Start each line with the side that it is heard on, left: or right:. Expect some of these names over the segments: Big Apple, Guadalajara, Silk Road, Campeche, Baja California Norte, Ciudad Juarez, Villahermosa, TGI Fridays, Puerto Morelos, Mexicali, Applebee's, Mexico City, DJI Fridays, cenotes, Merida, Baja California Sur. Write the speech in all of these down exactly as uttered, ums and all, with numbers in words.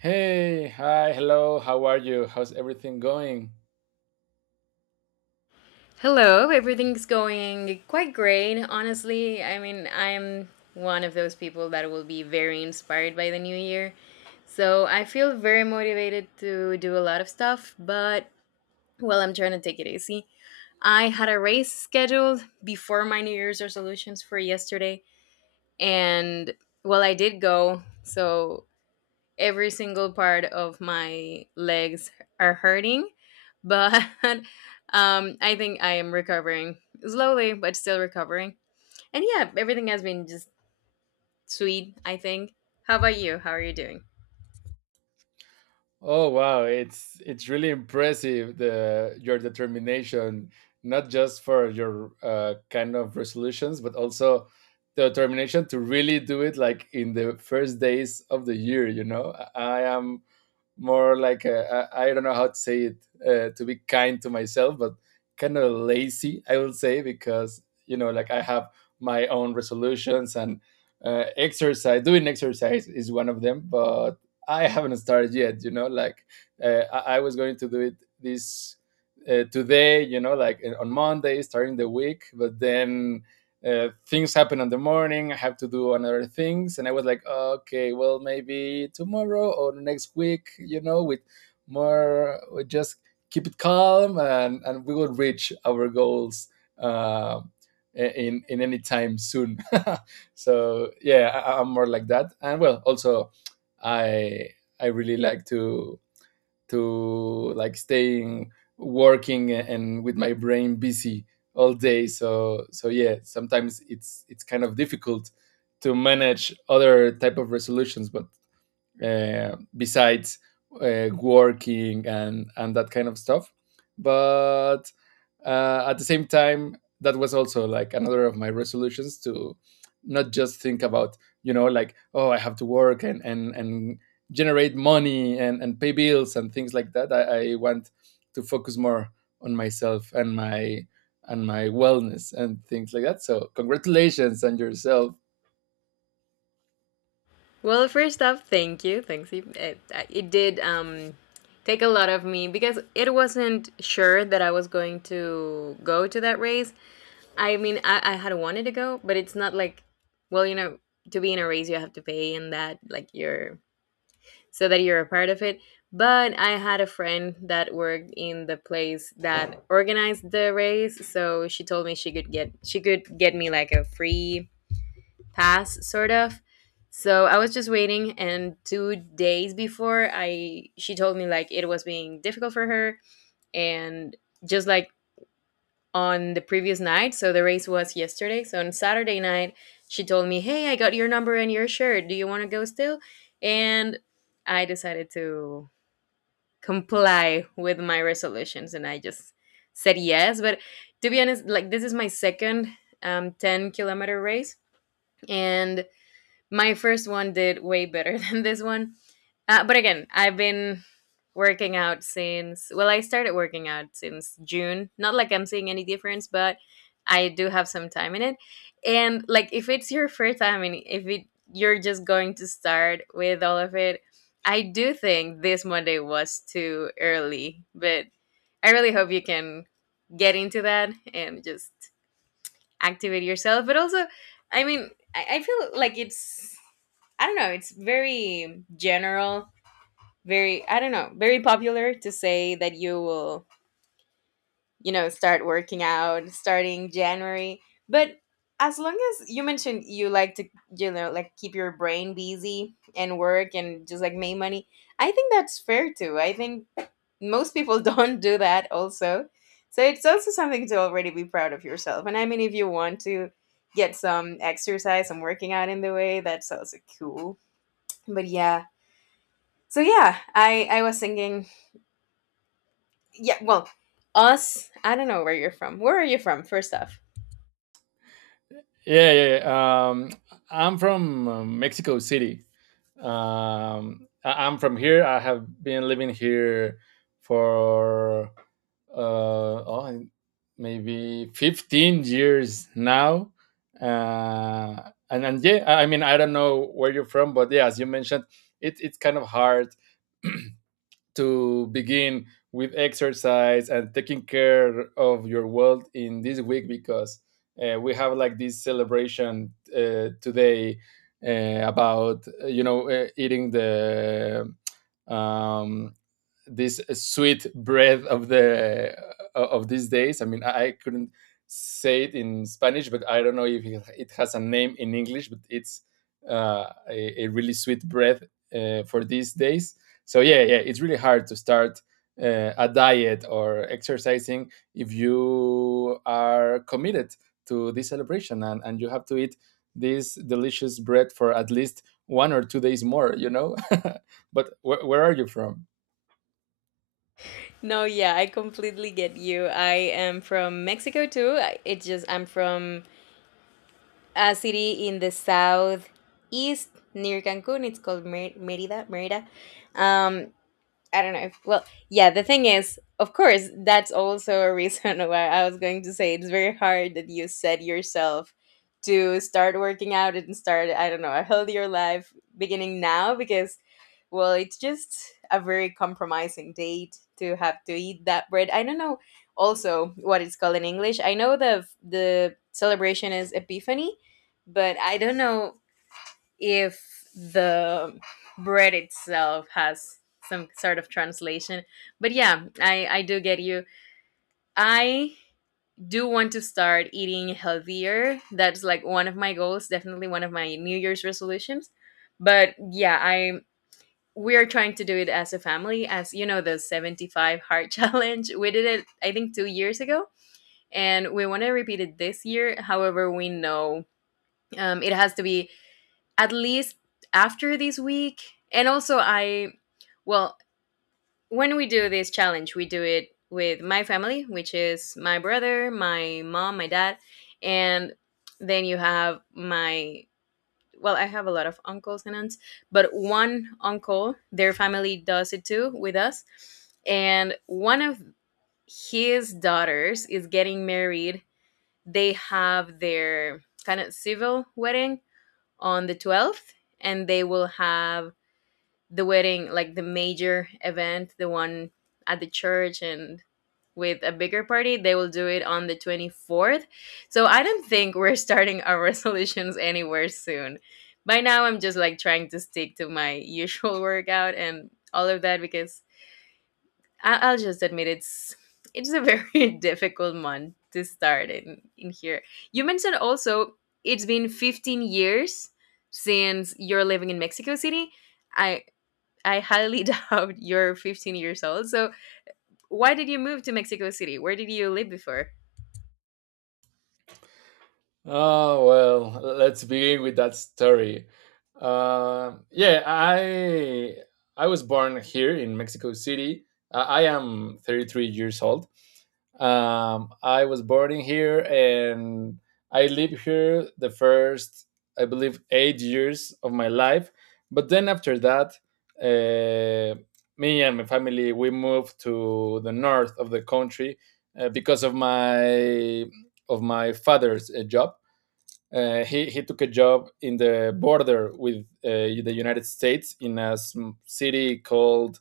right: Hey, hi, hello. How are you? How's everything going?
left: Hello, everything's going quite great, honestly. I mean, I'm one of those people that will be very inspired by the new year. So I feel very motivated to do a lot of stuff, but well, I'm trying to take it easy. I had a race scheduled before my New Year's resolutions for yesterday, and well, I did go. So every single part of my legs are hurting but um I think I am recovering slowly but still recovering. And yeah, everything has been just sweet, I think. How about you? How are you doing?
right: Oh, wow, it's it's really impressive the your determination, not just for your uh, kind of resolutions, but also the determination to really do it like in the first days of the year, you know? I I am more like uh, I I don't know how to say it, uh, to be kind to myself, but kind of lazy, I will say, because you know, like I have my own resolutions and uh, exercise. Doing exercise is one of them, but I haven't started yet. You know, like uh, I, I was going to do it this uh, today. You know, like uh, on Monday, starting the week, but then uh, things happen in the morning. I have to do another things, and I was like, okay, well, maybe tomorrow or next week, you know, with more, we just keep it calm, and and we will reach our goals uh, in in any time soon. So yeah, I, I'm more like that, and well, also, I I really like to to like staying working and with my brain busy all day, so so yeah, sometimes it's it's kind of difficult to manage other type of resolutions, but uh, besides uh, working and and that kind of stuff, but uh, at the same time, that was also like another of my resolutions, to not just think about, you know, like, oh, I have to work, and and and generate money, and and pay bills and things like that. I, I want to focus more on myself and my and my wellness and things like that, so congratulations on yourself.
left: Well, first off, thank you. Thanks you- it, it did um take a lot of me because it wasn't sure that I was going to go to that race. I mean, i, I had wanted to go, but it's not like, well, you know, to be in a race you have to pay and that, like, you're, so that you're a part of it. But I had a friend that worked in the place that organized the race, so she told me she could get she could get me like a free pass, sort of. So I was just waiting, and two days before I she told me like it was being difficult for her, and just like on the previous night, so the race was yesterday. So on Saturday night, she told me, "Hey, I got your number and your shirt. Do you want to go still?" And I decided to comply with my resolutions, and I just said yes. But to be honest, like, this is my second um ten kilometer race, and my first one did way better than this one. Uh, but again, I've been working out since, well, I started working out since June. Not like I'm seeing any difference, but I do have some time in it. And like, if it's your first time and if it, you're just going to start with all of it, I do think this Monday was too early, but I really hope you can get into that and just activate yourself. But also, I mean, i, I feel like it's, I don't know, it's very general, very, I don't know, very popular to say that you will, you know, start working out starting January. But as long as you mentioned you like to, you know, like keep your brain busy and work and just like make money, I think that's fair too. I think most people don't do that also, so it's also something to already be proud of yourself. And I mean, if you want to get some exercise and working out in the way, that's also cool. But yeah, so yeah, i i was thinking, yeah, well, us, I don't know where you're from. Where are you from, first off?
right: Yeah, yeah, yeah. Um, I'm from uh, Mexico City. Um, I- I'm from here. I have been living here for uh, oh, maybe fifteen years now. Uh, and, and yeah, I I mean, I don't know where you're from, but yeah, as you mentioned, it, it's kind of hard to begin with exercise and taking care of your world in this week because uh, we have like this celebration uh, today, uh, about, uh, you know, uh, eating the, um, this sweet breath of the uh, of these days. I mean, I couldn't say it in Spanish, but I don't know if it has a name in English. But it's uh, a, a really sweet breath uh, for these days. So yeah, yeah, it's really hard to start uh, a diet or exercising if you are committed to this celebration, and, and you have to eat this delicious bread for at least one or two days more, you know. But wh- where are you from?
left: No, yeah, I completely get you. I am from Mexico too. I- it's just I'm from a city in the south east near Cancun. It's called Mer- merida Merida. Um, I don't know if, well, yeah, the thing is, of course, that's also a reason why I was going to say it's very hard that you set yourself to start working out and start, I don't know, a healthier life beginning now, because, well, it's just a very compromising date to have to eat that bread. I don't know also what it's called in English. I know the the celebration is Epiphany, but I don't know if the bread itself has some sort of translation. But yeah, I, I do get you. I do want to start eating healthier. That's like one of my goals, definitely one of my New Year's resolutions. But yeah, I, we are trying to do it as a family, as you know, the seventy-five heart challenge. We did it, I think, two years ago, and we want to repeat it this year. However, we know um, it has to be at least after this week. And also, I, well, when we do this challenge, we do it with my family, which is my brother, my mom, my dad, and then you have my, well, I have a lot of uncles and aunts, but one uncle, their family does it too with us. And one of his daughters is getting married. They have their kind of civil wedding on the twelfth, and they will have the wedding, like the major event, the one at the church and with a bigger party, they will do it on the twenty-fourth. So I don't think we're starting our resolutions anywhere soon. By now I'm just like trying to stick to my usual workout and all of that, because I- I'll just admit it's it's a very difficult month to start in in here. You mentioned also it's been fifteen years since you're living in Mexico City. I I highly doubt you're fifteen years old. So why did you move to Mexico City? Where did you live before?
right: Oh, well, let's begin with that story. Um yeah, I I was born here in Mexico City. Uh, I am thirty-three years old. Um, I was born in here, and I lived here the first, I believe, eight years of my life. But then after that, uh, me and my family, we moved to the north of the country uh, because of my of my father's uh, job. Uh, he, he took a job in the border with uh, the United States, in a city called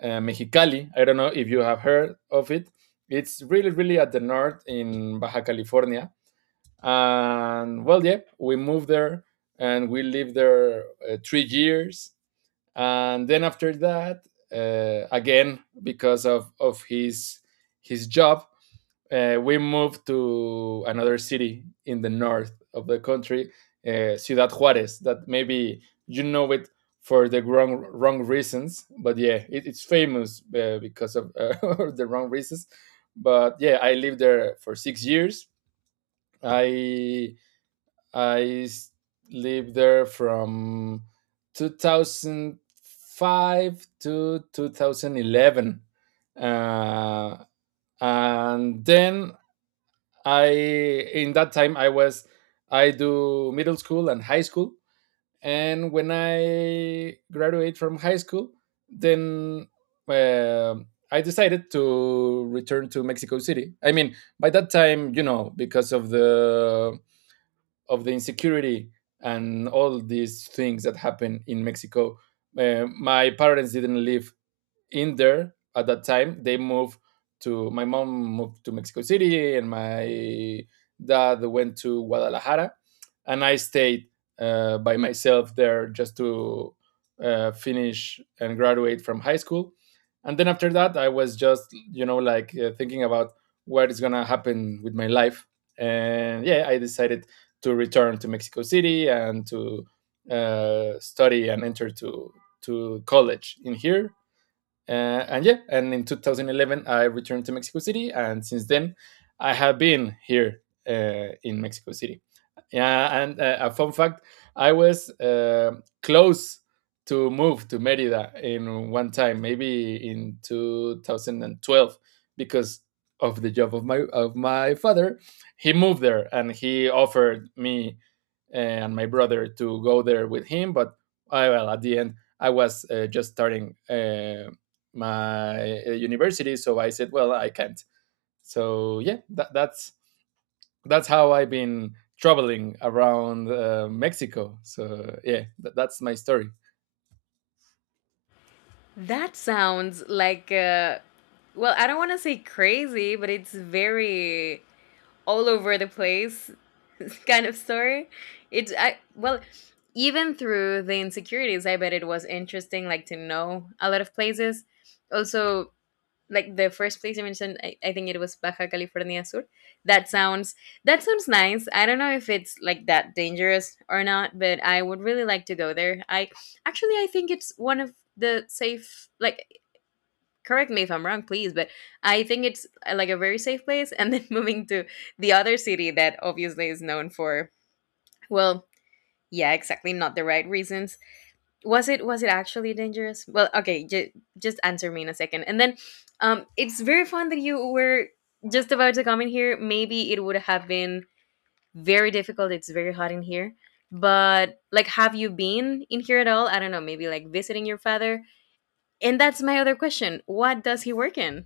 right: uh, Mexicali. I don't know if you have heard of it. It's really, really at the north, in Baja California. And well, yeah, we moved there, and we lived there uh, three years. And then after that, uh, again, because of, of his his job, uh, we moved to another city in the north of the country, uh, Ciudad Juarez, that maybe you know it for the wrong wrong reasons. But yeah, it, it's famous uh, because of, uh, the wrong reasons. But yeah, I lived there for six years. I I s- lived there from two thousand five to two thousand eleven uh, and then I in that time I was, I do middle school and high school, and when I graduate from high school, then uh, I decided to return to Mexico City. I mean, by that time, you know, because of the of the insecurity and all these things that happen in Mexico, uh, my parents didn't live in there at that time. They moved to my mom moved to Mexico City, and my dad went to Guadalajara, and I stayed uh, by myself there, just to uh, finish and graduate from high school. And then after that, I was just, you know, like, uh, thinking about what is going to happen with my life. And yeah, I decided to return to Mexico City, and to uh, study and enter to to college in here. Uh, and yeah, and in two thousand eleven, I returned to Mexico City, and since then, I have been here uh, in Mexico City. Yeah. And uh, a fun fact: I was uh, close to move to Merida in one time, maybe in two thousand twelve, because of the job of my of my father. He moved there, and he offered me uh, and my brother to go there with him, but I, well, at the end I was uh, just starting uh, my uh, university, so I said, well, I can't. So yeah, that, that's that's how I've been traveling around uh, Mexico. So yeah, that, that's my story.
left: That sounds like uh well, I don't want to say crazy, but it's very all over the place kind of story. It I Well, even through the insecurities, I bet it was interesting, like to know a lot of places. Also, like the first place you mentioned, I, I think it was Baja California Sur. That sounds, that sounds nice. I don't know if it's like that dangerous or not, but I would really like to go there. I, actually I think it's one of the safe, like, correct me if I'm wrong, please, but I think it's uh, like a very safe place. And then moving to the other city that obviously is known for, well, yeah, exactly, not the right reasons. Was it was it actually dangerous? Well, okay, j- just answer me in a second. And then, um, it's very fun that you were just about to come in here. Maybe it would have been very difficult. It's very hot in here. But like, have you been in here at all? I don't know. Maybe like visiting your father. And that's my other question. What does he work in?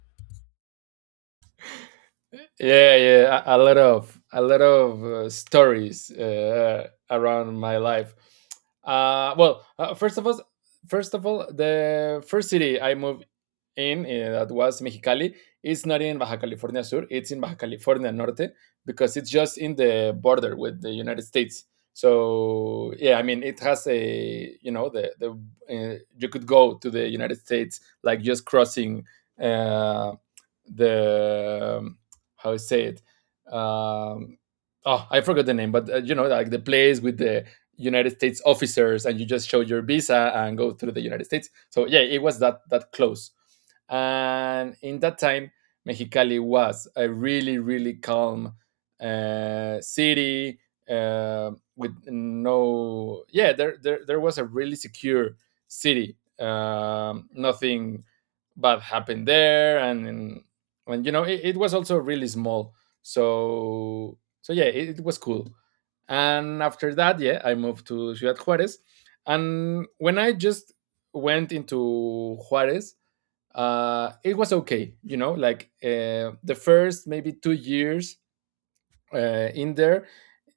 right: Yeah, yeah, a, a lot of, a lot of uh, stories uh, around my life. Uh, well, uh, first of all first of all, the first city I moved in, uh, that was Mexicali. It's not in Baja California Sur. It's in Baja California Norte, because it's just in the border with the United States. So yeah, I mean, it has a, you know, the the uh, you could go to the United States like just crossing uh, the, um, how I say it. Um, oh, I forgot the name, but uh, you know, like the place with the United States officers, and you just show your visa and go through the United States. So yeah, it was that that close. And in that time, Mexicali was a really, really calm uh, city, uh, with no, yeah, there, there, there was a really secure city. Um, nothing bad happened there. And, and and, you know, it, it was also really small. So, so yeah, it, it was cool. And after that, yeah, I moved to Ciudad Juarez. And when I just went into Juarez, uh, it was okay. You know, like, uh, the first maybe two years uh, in there,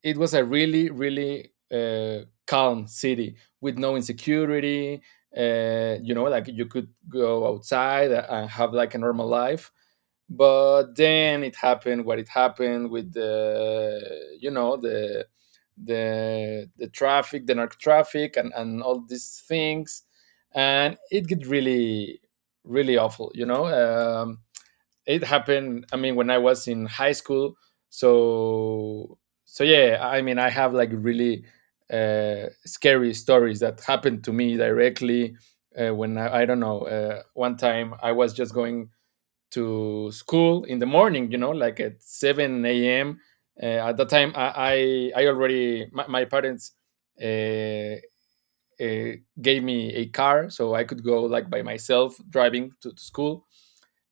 right: it was a really, really uh, calm city with no insecurity. Uh, you know, like you could go outside and have like a normal life. But then it happened what it happened with the, you know, the the the traffic, the narc traffic, and and all these things, and it get really, really awful. You know, um, it happened, I mean, when I was in high school. so so yeah, I mean, I have like really uh, scary stories that happened to me directly. Uh, when, I, I don't know, uh, one time I was just going to school in the morning, you know, like at seven a m a.m, uh, at that time i i, I already, my, my parents uh, uh, gave me a car so I could go like by myself driving to, to school.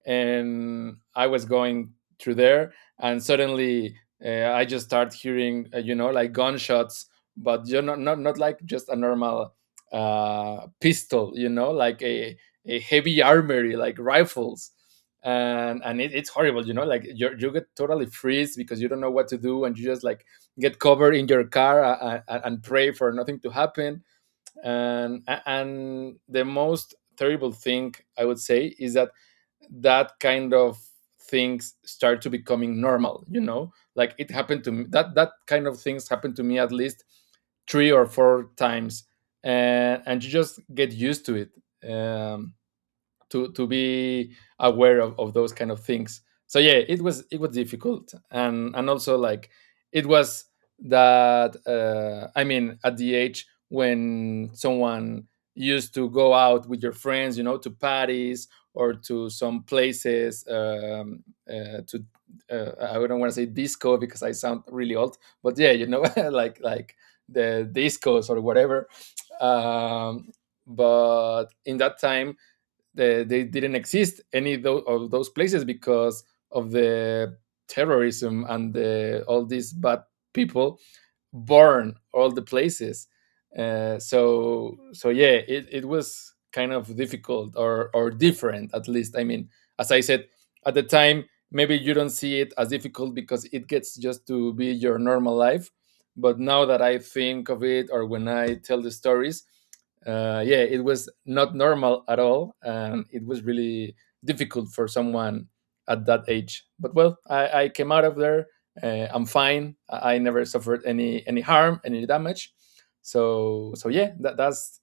right: And I was going through there, and suddenly, uh, I just start hearing, uh, you know, like gunshots, but you know, not not like just a normal uh, pistol, you know, like a a heavy armory, like rifles, and and it, it's horrible, you know, like you you get totally freeze because you don't know what to do, and you just like get covered in your car uh, uh, and pray for nothing to happen. And and the most terrible thing I would say is that that kind of things start to becoming normal, you know, like it happened to me, that that kind of things happened to me at least three or four times, and and you just get used to it, um to to be aware of, of those kind of things. So yeah, it was it was difficult, and and also, like, it was that, uh, I mean, at the age when someone used to go out with your friends, you know, to parties or to some places, um, uh, to uh, I don't want to say disco because I sound really old, but yeah, you know, like, like the discos or whatever, um, but in that time, they, they didn't exist, any of those places, because of the terrorism and the, all these bad people burn all the places. Uh, so so yeah, it, it was kind of difficult or, or different, at least, I mean, as I said, at the time maybe you don't see it as difficult because it gets just to be your normal life, but now that I think of it, or when I tell the stories, uh, yeah, it was not normal at all, and it was really difficult for someone at that age. But well, I, I came out of there. Uh, I'm fine. I, I never suffered any any harm, any damage. So so yeah, that, that's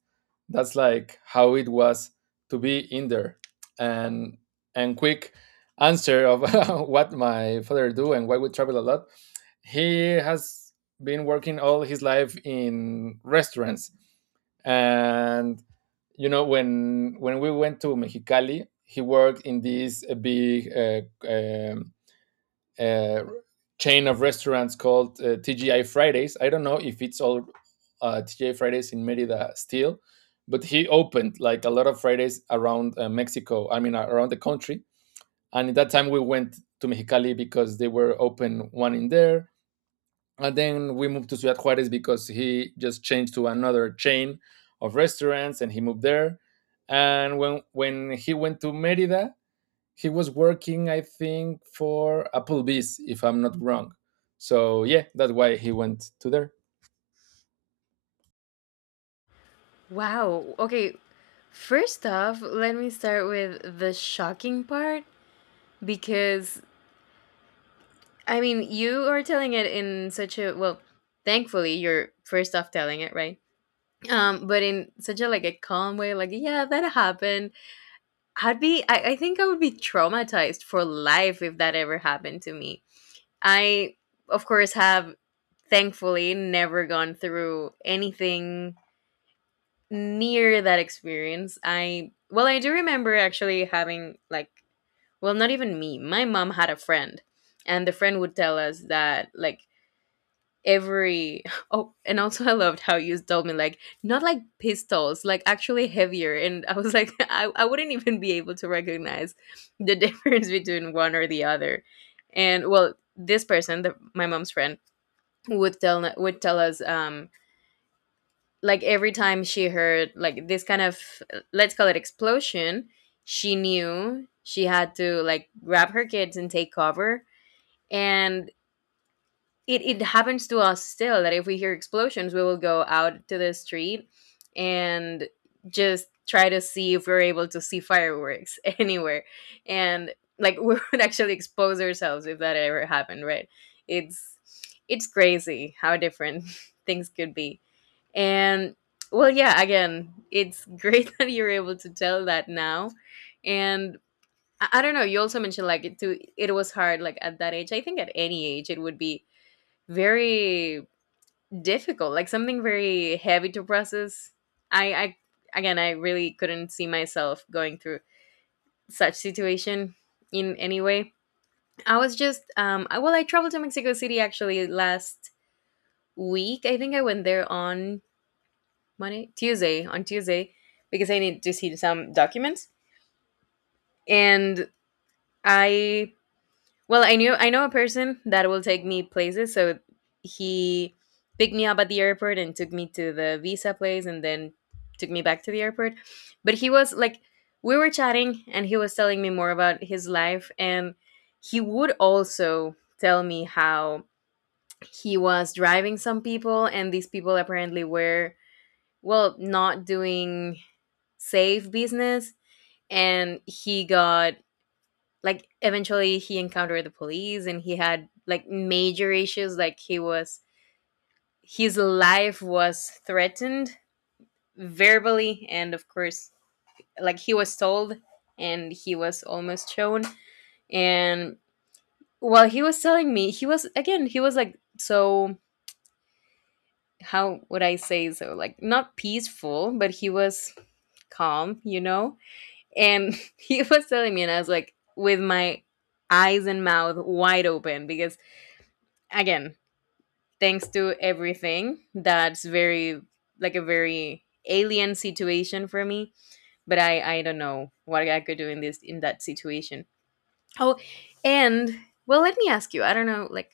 right: that's like how it was to be in there. And and quick answer of what my father do and why we travel a lot. He has been working all his life in restaurants. And you know when when we went to Mexicali, he worked in this uh, big uh, um, uh, chain of restaurants called uh, TGI Fridays. I don't know if it's all uh, TGI Fridays in Merida still, but he opened like a lot of Fridays around uh, Mexico, I mean uh, around the country. And at that time we went to Mexicali because they were open one in there, and then we moved to Ciudad Juarez because he just changed to another chain of restaurants and he moved there. And when when he went to Merida, he was working, I think, for Applebee's, if I'm not wrong. So yeah, that's why he went to there.
left: Wow. Okay. First off, let me start with the shocking part, because I mean, you are telling it in such a, well, thankfully you're first off telling it, right? Um, but in such a, like a calm way, like, yeah, that happened. I'd be I, I think I would be traumatized for life if that ever happened to me. I, of course, have thankfully never gone through anything near that experience. I, well, I do remember actually having like, well, not even me. My mom had a friend, and the friend would tell us that like every oh, and also I loved how you told me like not like pistols, like actually heavier, and I was like I, I wouldn't even be able to recognize the difference between one or the other, and well, this person, the, my mom's friend, would tell would tell us um like every time she heard like this kind of, let's call it, explosion, she knew she had to like grab her kids and take cover. And it, it happens to us still that if we hear explosions we will go out to the street and just try to see if we're able to see fireworks anywhere. And like we would actually expose ourselves if that ever happened, right? it's it's crazy how different things could be. And well, yeah, again, it's great that you're able to tell that now. And I, I don't know, you also mentioned like it too, it was hard like at that age. I think at any age it would be very difficult, like something very heavy to process. I, I Again, I really couldn't see myself going through such situation in any way. I was just um I, well, I traveled to Mexico City actually last week. I think I went there on Monday, Tuesday, on Tuesday, because I need to see some documents. And I, well, I knew I know a person that will take me places. So he picked me up at the airport and took me to the visa place, and then took me back to the airport. But he was like, we were chatting, and he was telling me more about his life, and he would also tell me how he was driving some people, and these people apparently were well not doing safe business, and he got, like, eventually he encountered the police and he had, like, major issues. Like, he was, his life was threatened verbally, and of course, like, he was told, and he was almost shown. And while he was telling me, he was, again, he was like, so how would I say, so like not peaceful, but he was calm, you know And he was telling me, and I was like, with my eyes and mouth wide open, because, again, thanks to everything, that's very, like a very alien situation for me. But I, I don't know what I could do in this, in that situation. Oh, and well, let me ask you, I don't know, like,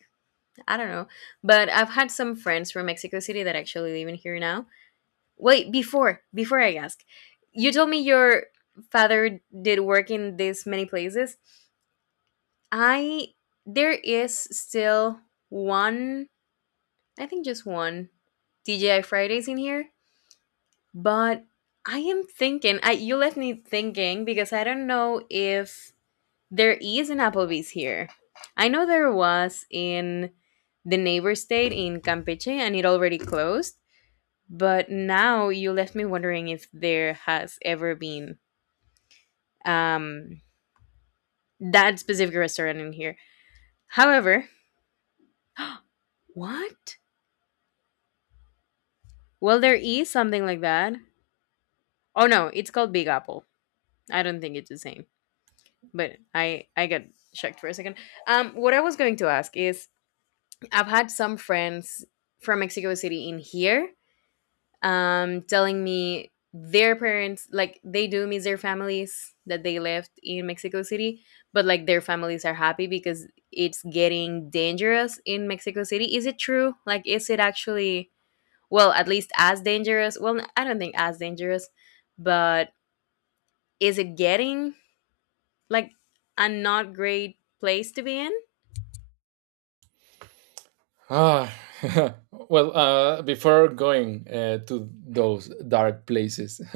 left: I don't know, but I've had some friends from Mexico City that actually live in here now. Wait, before, before I ask, you told me your father did work in this many places. I there is still one, I think just one D J I Fridays in here, but I am thinking. I you left me thinking because I don't know if there is an Applebee's here. I know there was in the neighbor state in Campeche, and it already closed. But now you left me wondering if there has ever been um that specific restaurant in here. However, what? Well, there is something like that. Oh no, it's called Big Apple. I don't think it's the same, but I I got shocked for a second. Um, what I was going to ask is, I've had some friends from Mexico City in here, um, telling me their parents, like, they do miss their families that they left in Mexico City, but like their families are happy because it's getting dangerous in Mexico City. Is it true? Like, is it actually? Well, at least as dangerous, well, I don't think as dangerous, but is it getting like a not great place to be in?
right: Ah, well, uh, before going uh, to those dark places,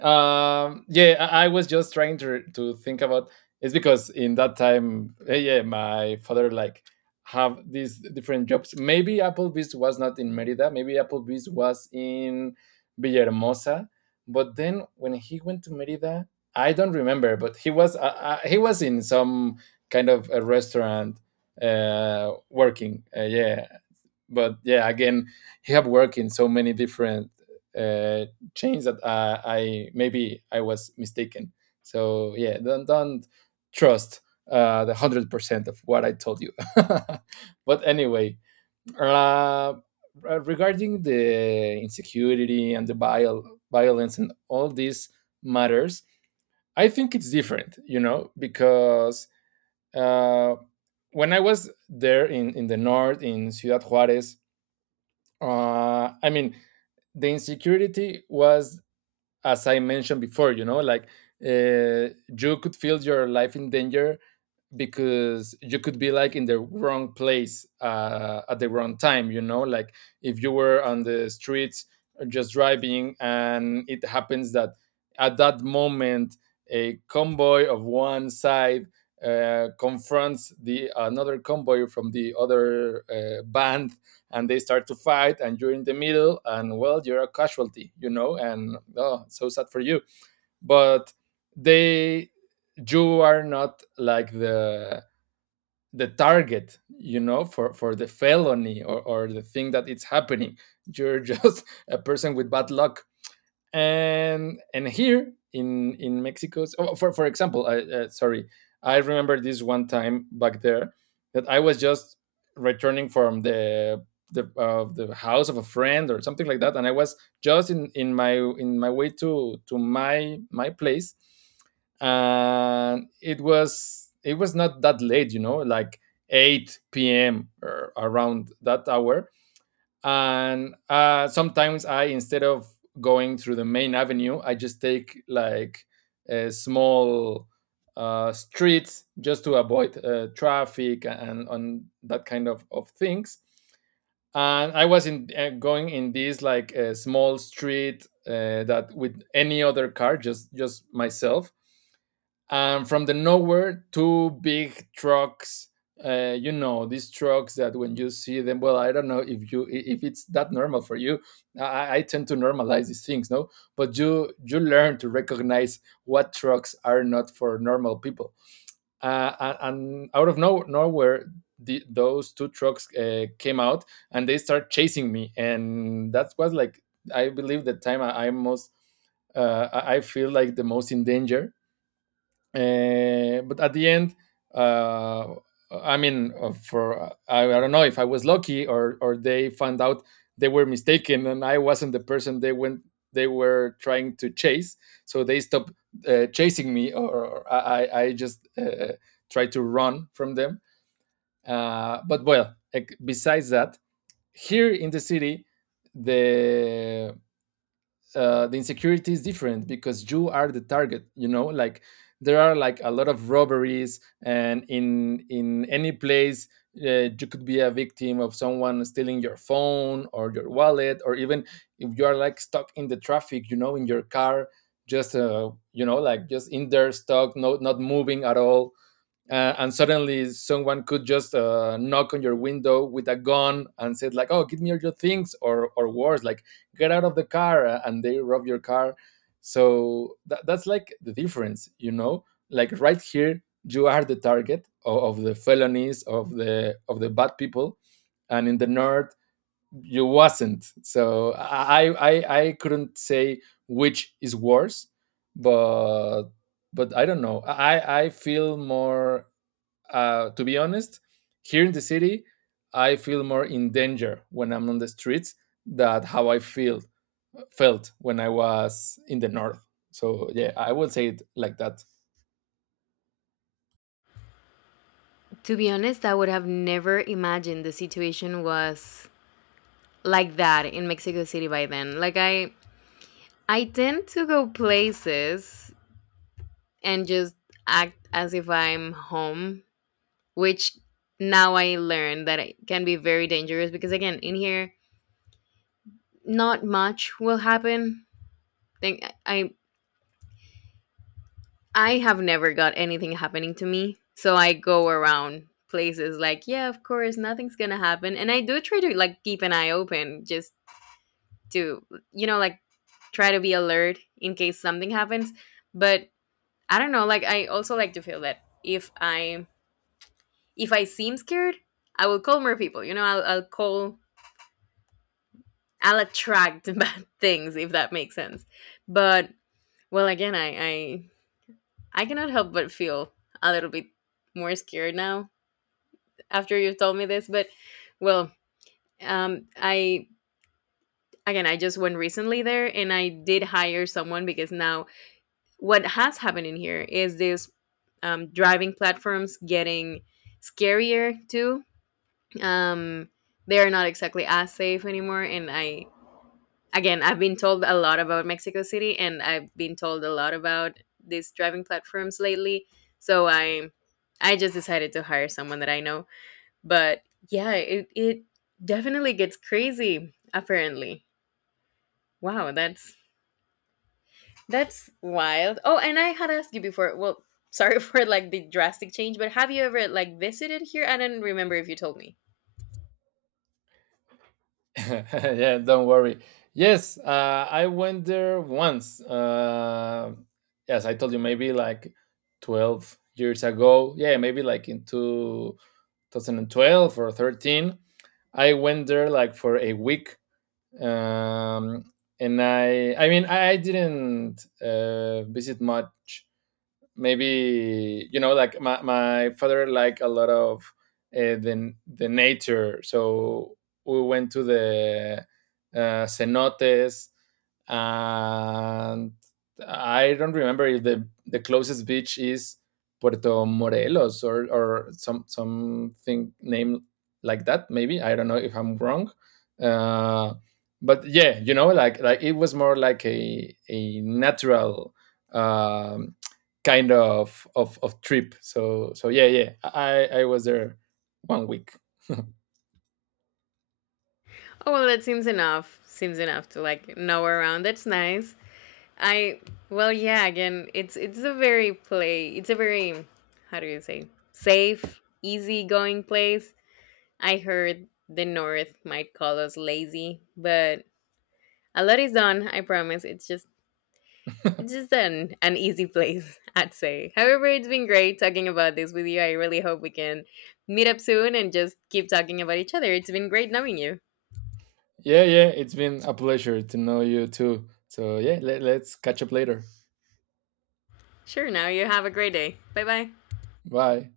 right: um, yeah, I, I was just trying to to think about. It's because in that time, eh, yeah, my father like have these different jobs. Maybe Applebee's was not in Merida. Maybe Applebee's was in Villahermosa. But then when he went to Merida, I don't remember. But he was uh, uh, he was in some kind of a restaurant uh working, uh, yeah. But yeah, again, he have worked in so many different uh, chains that uh, I, maybe I was mistaken. So yeah, don't don't trust uh, the hundred percent of what I told you. But anyway, uh, regarding the insecurity and the viol- violence and all these matters, I think it's different, you know, because uh, when I was there in, in the north, in Ciudad Juarez, uh, I mean, the insecurity was, as I mentioned before, you know, like uh, you could feel your life in danger because you could be like in the wrong place uh, at the wrong time, you know, like if you were on the streets uh, just driving and it happens that at that moment a convoy of one side uh, confronts the another convoy from the other uh, band, and they start to fight and you're in the middle, and well, you're a casualty, you know, and oh, so sad for you. But they, you are not like the the target, you know, for for the felony or, or the thing that it's happening. You're just a person with bad luck. And and here in in Mexico, oh, for for example, I, uh, sorry, I remember this one time back there that I was just returning from the the uh, the house of a friend or something like that, and I was just in in my in my way to to my my place, and it was it was not that late, you know, like eight p m or around that hour. And uh, sometimes i, instead of going through the main avenue, I just take like a small uh, streets just to avoid uh, traffic and on that kind of, of things. And I was in uh, going in this like a small street uh, that with any other car, just just myself. And from the nowhere two big trucks, uh, you know, these trucks that when you see them, well, I don't know if you, if it's that normal for you. i, I tend to normalize these things, no, but you you learn to recognize what trucks are not for normal people. Uh, a- and out of no, nowhere, the, those two trucks uh, came out and they start chasing me, and that was like I believe the time i, I most uh, I I feel like the most in danger. Uh, but at the end, uh, I mean, uh, for I, I don't know if I was lucky, or or they found out they were mistaken and I wasn't the person they went they were trying to chase. So they stopped uh, chasing me, or, or I I just uh, tried to run from them. Uh, but well, like, besides that, here in the city, the uh, the insecurity is different because you are the target, you know, like there are like a lot of robberies, and in in any place uh, you could be a victim of someone stealing your phone or your wallet. Or even if you are like stuck in the traffic, you know, in your car, just uh, you know, like just in there stuck, no, not moving at all. Uh, and suddenly someone could just uh, knock on your window with a gun and said like, oh, give me your things, or or worse, like, get out of the car, uh, and they rob your car. So tha- that's like the difference, you know, like right here you are the target of, of the felonies of the of the bad people. And in the north you wasn't. So i i i couldn't say which is worse, but but I don't know, i i feel more, uh, to be honest, here in the city, I feel more in danger when I'm on the streets than how I feel felt when I was in the north. So yeah, I would say it like that.
left: To be honest, I would have never imagined the situation was like that in Mexico City by then. Like, i i tend to go places and just act as if I'm home, which now I learn that it can be very dangerous, because, again, in here not much will happen. Think i I have never got anything happening to me. So I go around places like, yeah, of course, nothing's going to happen. And I do try to, like, keep an eye open just to, you know, like, try to be alert in case something happens. But I don't know, like, I also like to feel that if I, if I seem scared, I will call more people. You know, I'll I'll call, I'll attract bad things, if that makes sense. But well, again, I I I cannot help but feel a little bit more scared now after you've told me this, but well, um, I, again, I just went recently there and I did hire someone, because now what has happened in here is this, um, driving platforms getting scarier too. Um, they're not exactly as safe anymore, and I, again, I've been told a lot about Mexico City, and I've been told a lot about these driving platforms lately. So I, I just decided to hire someone that I know. But yeah, it it definitely gets crazy apparently. Wow, that's that's wild. Oh, and I had asked you before. Well, sorry, for like the drastic change, but have you ever like visited here? I don't remember if you told me.
right: Yeah, don't worry. Yes, uh, I went there once. Uh, yes, I told you maybe like twelve years ago. Yeah, maybe like in two thousand twelve or thirteen. I went there like for a week. um, and I I mean I, didn't uh, visit much. Maybe you know like my, my father liked a lot of uh, the the nature, so we went to the uh, cenotes. And I don't remember if the the closest beach is Puerto Morelos or or some something named like that, maybe. I don't know if I'm wrong. uh, but yeah, you know, like like it was more like a a natural um kind of of, of trip. So so yeah, yeah, I I was there one week.
left: Oh, well, that seems enough. Seems enough to like know around. That's nice. I, well, yeah, again, it's it's a very play. It's a very, how do you say? Safe, easy going place. I heard the north might call us lazy, but a lot is done, I promise. It's just it's just an, an easy place, I'd say. However, it's been great talking about this with you. I really hope we can meet up soon and just keep talking about each other. It's been great knowing you.
right: Yeah, yeah, it's been a pleasure to know you too. So yeah, let, let's catch up later.
left: Sure, now you have a great day. Bye bye.
right: Bye.